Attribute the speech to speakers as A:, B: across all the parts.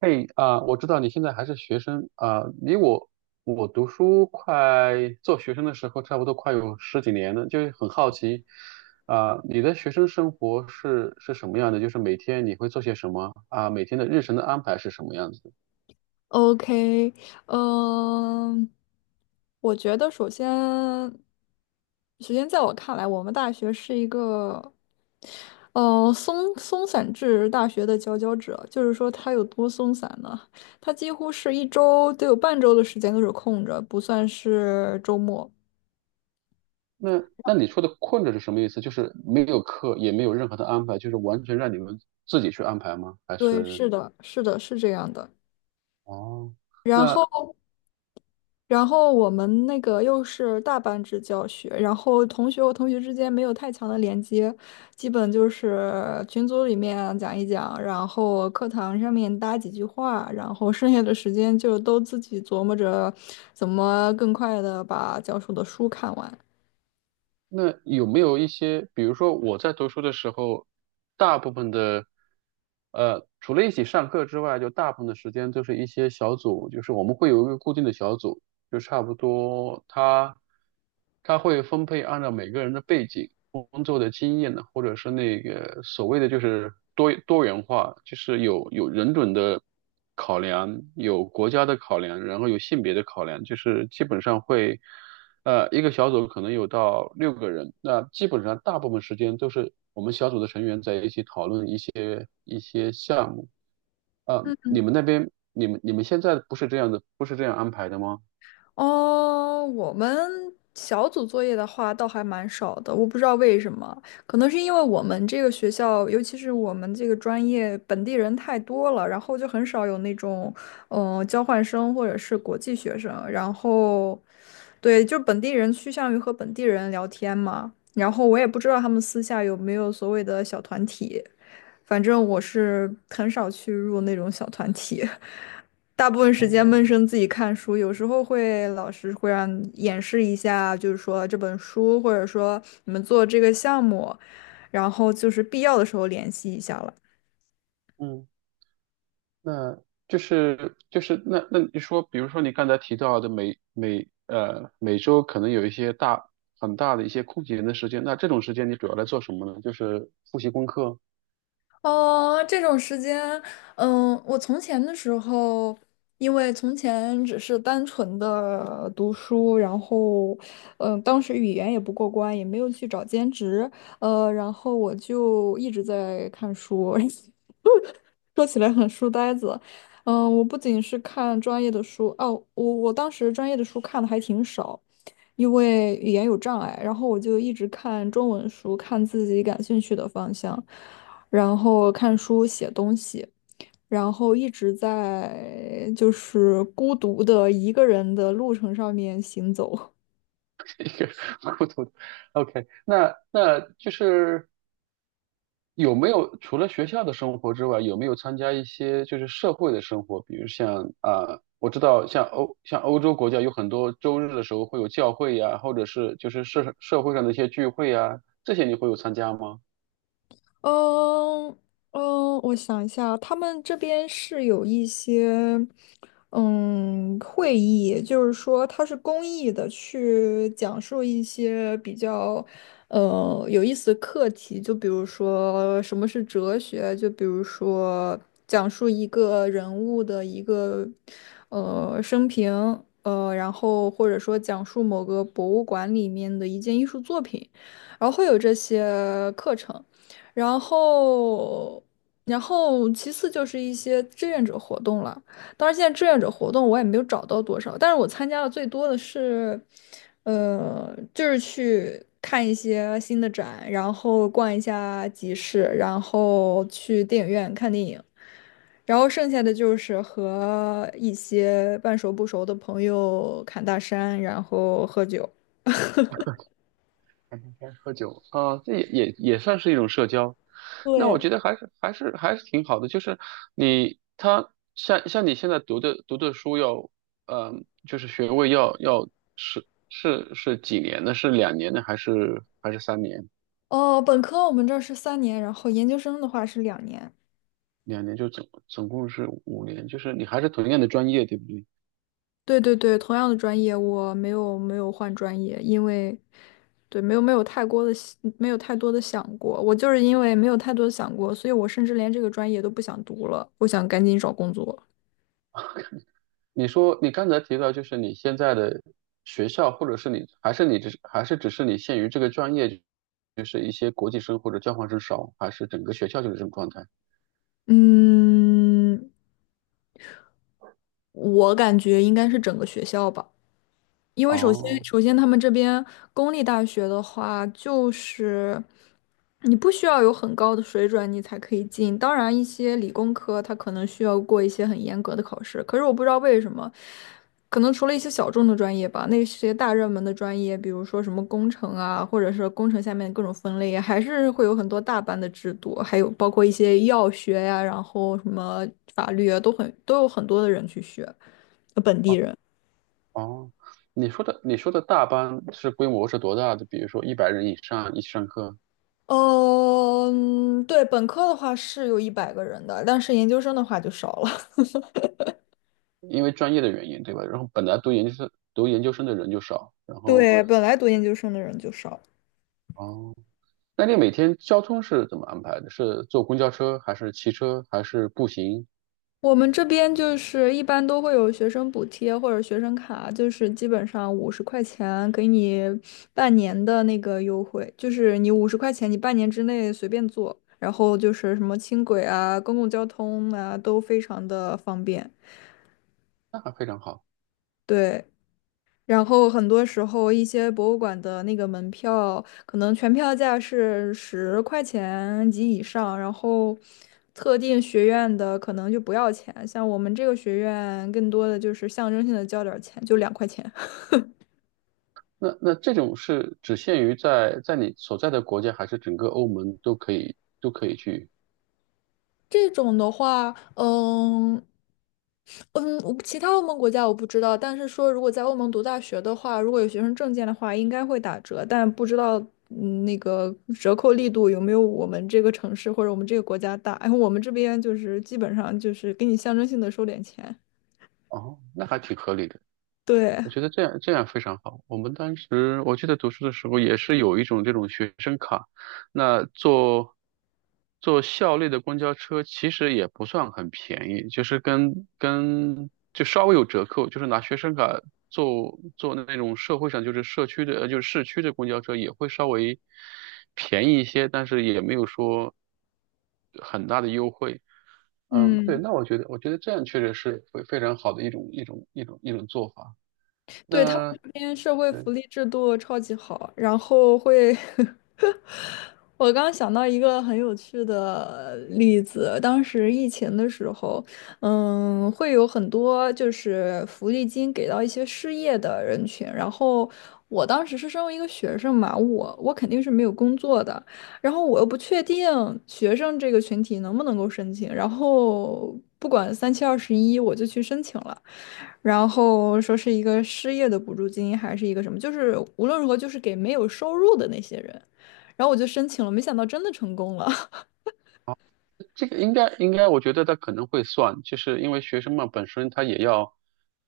A: 嘿，我知道你现在还是学生，离我读书快做学生的时候，差不多快有十几年了，很好奇，你的学生生活是什么样的？就是每天你会做些什么，每天的日程的安排是什么样子的。
B: OK，嗯、我觉得首先在我看来，我们大学是一个，松松散制大学的佼佼者。就是说，它有多松散呢？它几乎是一周都有半周的时间都是空着，不算是周末。
A: 那你说的困着是什么意思？就是没有课，也没有任何的安排，就是完全让你们自己去安排吗？还
B: 对，
A: 是
B: 是的，是的，是这样的。
A: 哦，
B: 然
A: 那
B: 后。然后我们那个又是大班制教学，然后同学和同学之间没有太强的连接，基本就是群组里面讲一讲，然后课堂上面搭几句话，然后剩下的时间就都自己琢磨着怎么更快的把教授的书看完。
A: 那有没有一些，比如说我在读书的时候，大部分的，除了一起上课之外，就大部分的时间都是一些小组，就是我们会有一个固定的小组，就差不多他会分配按照每个人的背景、工作的经验呢，或者是那个所谓的就是多元化，就是有人种的考量，有国家的考量，然后有性别的考量，就是基本上会。一个小组可能有到六个人，那基本上大部分时间都是我们小组的成员在一起讨论一些项目。你们那边，你们现在不是这样的，不是这样安排的吗？
B: 哦，我们小组作业的话倒还蛮少的，我不知道为什么，可能是因为我们这个学校，尤其是我们这个专业，本地人太多了，然后就很少有那种，交换生或者是国际学生，然后，对，就本地人趋向于和本地人聊天嘛，然后我也不知道他们私下有没有所谓的小团体，反正我是很少去入那种小团体。大部分时
A: 哦，
B: 间闷声自己看书，有时候会老师会让演示一下，就是说这本书，或者说你们做这个项目，然后就是必要的时候联系一下了。
A: 嗯，那就是就是那那你说，比如说你刚才提到的每周可能有一些很大的一些空闲的时间，那这种时间你主要来做什么呢？就是复习功课，
B: 哦，这种时间，嗯，我从前的时候，因为从前只是单纯的读书，然后，嗯，当时语言也不过关，也没有去找兼职，然后我就一直在看书，说起来很书呆子，嗯，我不仅是看专业的书，哦，我当时专业的书看的还挺少，因为语言有障碍，然后我就一直看中文书，看自己感兴趣的方向。然后看书、写东西，然后一直在就是孤独的一个人的路程上面行走。
A: 一个糊涂的。OK，那就是。有没有除了学校的生活之外，有没有参加一些就是社会的生活？比如像我知道像欧洲国家有很多周日的时候会有教会，或者是就是社会上的一些聚会，这些你会有参加吗？
B: 嗯嗯，我想一下啊，他们这边是有一些会议，就是说它是公益的，去讲述一些比较有意思的课题，就比如说什么是哲学，就比如说讲述一个人物的一个生平，然后或者说讲述某个博物馆里面的一件艺术作品，然后会有这些课程。然后，然后其次就是一些志愿者活动了。当然，现在志愿者活动我也没有找到多少，但是我参加的最多的是，就是去看一些新的展，然后逛一下集市，然后去电影院看电影，然后剩下的就是和一些半熟不熟的朋友侃大山，然后喝酒。
A: 天天喝酒啊，这也算是一种社交。那我
B: 对，
A: 觉得还是挺好的，就是你他像你现在读的书要，就是学位要是几年呢？是两年呢，还是三年？
B: 哦，本科我们这儿是3年，然后研究生的话是2年。
A: 两年就总共是五年，就是你还是同样的专业，对不对？
B: 对对对，同样的专业，我没有换专业，因为对没有没有太过的没有太多的想过，我就是因为没有太多的想过，所以我甚至连这个专业都不想读了，我想赶紧找工作。
A: 你说你刚才提到，就是你现在的学校，或者是你还是你只是还是只是你限于这个专业，就是一些国际生或者交换生少，还是整个学校就是这种状态？
B: 嗯，我感觉应该是整个学校吧。因为
A: 哦
B: 首先他们这边公立大学的话，就是你不需要有很高的水准，你才可以进。当然，一些理工科它可能需要过一些很严格的考试，可是我不知道为什么，可能除了一些小众的专业吧，那些大热门的专业，比如说什么工程啊，或者是工程下面的各种分类啊还是会有很多大班的制度，还有包括一些药学呀、然后什么法律啊，都很都有很多的人去学，本地
A: 哦
B: 人。
A: 哦，你说的大班是规模是多大的？比如说一百人以上一起上课。
B: 嗯，对，本科的话是有100个人的，但是研究生的话就少了。
A: 因为专业的原因，对吧？然后本来读研究生的人就少，然 后
B: 对，本来读研究生的人就少。
A: 哦，那你每天交通是怎么安排的？是坐公交车还是骑车还是步行？
B: 我们这边就是一般都会有学生补贴或者学生卡，就是基本上五十块钱给你半年的那个优惠，就是你五十块钱你半年之内随便坐，然后就是什么轻轨啊、公共交通啊都非常的方便。
A: 那还非常好。
B: 对，然后很多时候，一些博物馆的那个门票，可能全票价是十块钱及以上，然后特定学院的可能就不要钱。像我们这个学院，更多的就是象征性的交点儿钱，就2块钱。
A: 那这种是只限于在你所在的国家，还是整个欧盟都可以去？
B: 这种的话，嗯。嗯，我不其他欧盟国家我不知道，但是说如果在欧盟读大学的话，如果有学生证件的话，应该会打折，但不知道那个折扣力度有没有我们这个城市或者我们这个国家大。然后我们这边就是基本上就是给你象征性的收点钱。
A: 哦，那还挺合理的。
B: 对，
A: 我觉得这样非常好。我们当时我记得读书的时候也是有一种这种学生卡，那坐校内的公交车其实也不算很便宜，就是跟就稍微有折扣，就是拿学生卡坐那种社会上就是社区的就是市区的公交车也会稍微便宜一些，但是也没有说很大的优惠。嗯，对，
B: 嗯，
A: 那我觉得这样确实是非常好的一种做法。
B: 对，他们
A: 那
B: 这边社会福
A: 嗯，
B: 利制度超级好，然后会 我刚想到一个很有趣的例子，当时疫情的时候，嗯，会有很多就是福利金给到一些失业的人群，然后我当时是身为一个学生嘛，我肯定是没有工作的，然后我又不确定学生这个群体能不能够申请，然后不管三七二十一，我就去申请了。然后说是一个失业的补助金，还是一个什么，就是无论如何就是给没有收入的那些人。然后我就申请了，没想到真的成功了。
A: 这个应该，我觉得他可能会算，就是因为学生嘛，本身他也要，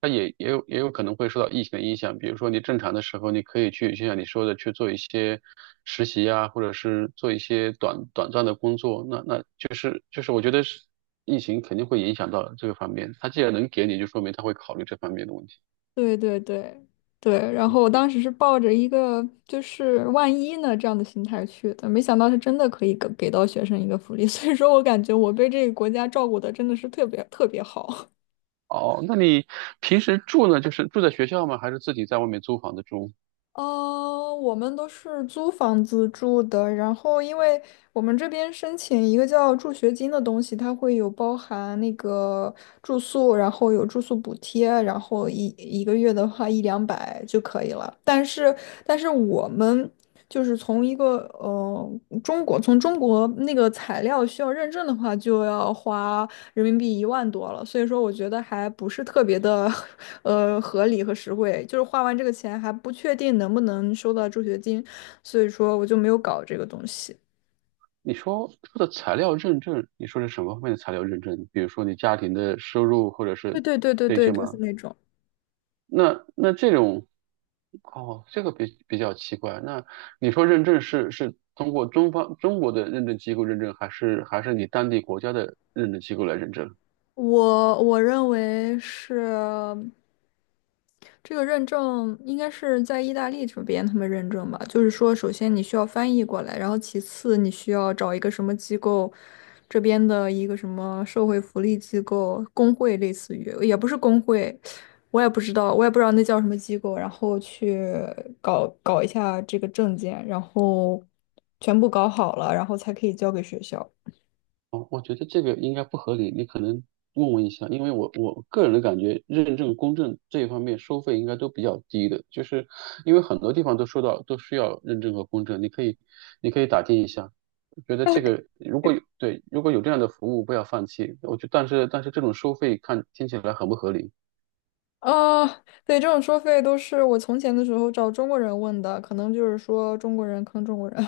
A: 他也有可能会受到疫情的影响。比如说你正常的时候，你可以去，就像你说的，去做一些实习啊，或者是做一些短暂的工作。那那就是就是，我觉得是疫情肯定会影响到这个方面。他既然能给你，就说明他会考虑这方面的问题。
B: 对对对对，然后我当时是抱着一个就是万一呢这样的心态去的，没想到是真的可以给到学生一个福利，所以说我感觉我被这个国家照顾的真的是特别特别好。
A: 哦，那你平时住呢，就是住在学校吗？还是自己在外面租房子住？
B: 我们都是租房子住的，然后因为我们这边申请一个叫助学金的东西，它会有包含那个住宿，然后有住宿补贴，然后一个月的话一两百就可以了。但是我们就是从一个中国从中国那个材料需要认证的话，就要花人民币10000多了，所以说我觉得还不是特别的 合理和实惠，就是花完这个钱还不确定能不能收到助学金，所以说我就没有搞这个东西。
A: 你说的材料认证，你说是什么方面的材料认证？比如说你家庭的收入或者
B: 对
A: 是
B: 对对对
A: 这
B: 对，
A: 些
B: 就是
A: 吗？
B: 那种。
A: 那这种，哦，这个比较奇怪。那你说认证是通过中方中国的认证机构认证，还是你当地国家的认证机构来认证？
B: 我认为是这个认证应该是在意大利这边他们认证吧，就是说，首先你需要翻译过来，然后其次你需要找一个什么机构，这边的一个什么社会福利机构、工会，类似于也不是工会，我也不知道，我也不知道那叫什么机构，然后去搞搞一下这个证件，然后全部搞好了，然后才可以交给学校。
A: 哦，我觉得这个应该不合理，你可能问一下，因为我个人的感觉，认证、公证这一方面收费应该都比较低的，就是因为很多地方都说到都需要认证和公证，你可以打听一下，我觉得这个如果有这样的服务，不要放弃。但是这种收费看听起来很不合理。
B: 啊，对，这种收费都是我从前的时候找中国人问的，可能就是说中国人坑中国人，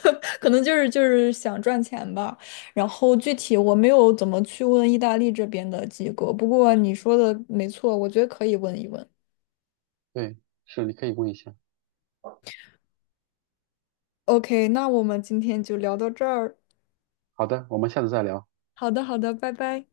B: 可能就是就是想赚钱吧。然后具体我没有怎么去问意大利这边的机构，不过你说的没错，我觉得可以问一问。
A: 对，是你可以问一下。
B: OK,那我们今天就聊到这儿。
A: 好的，我们下次再聊。
B: 好的，好的，拜拜。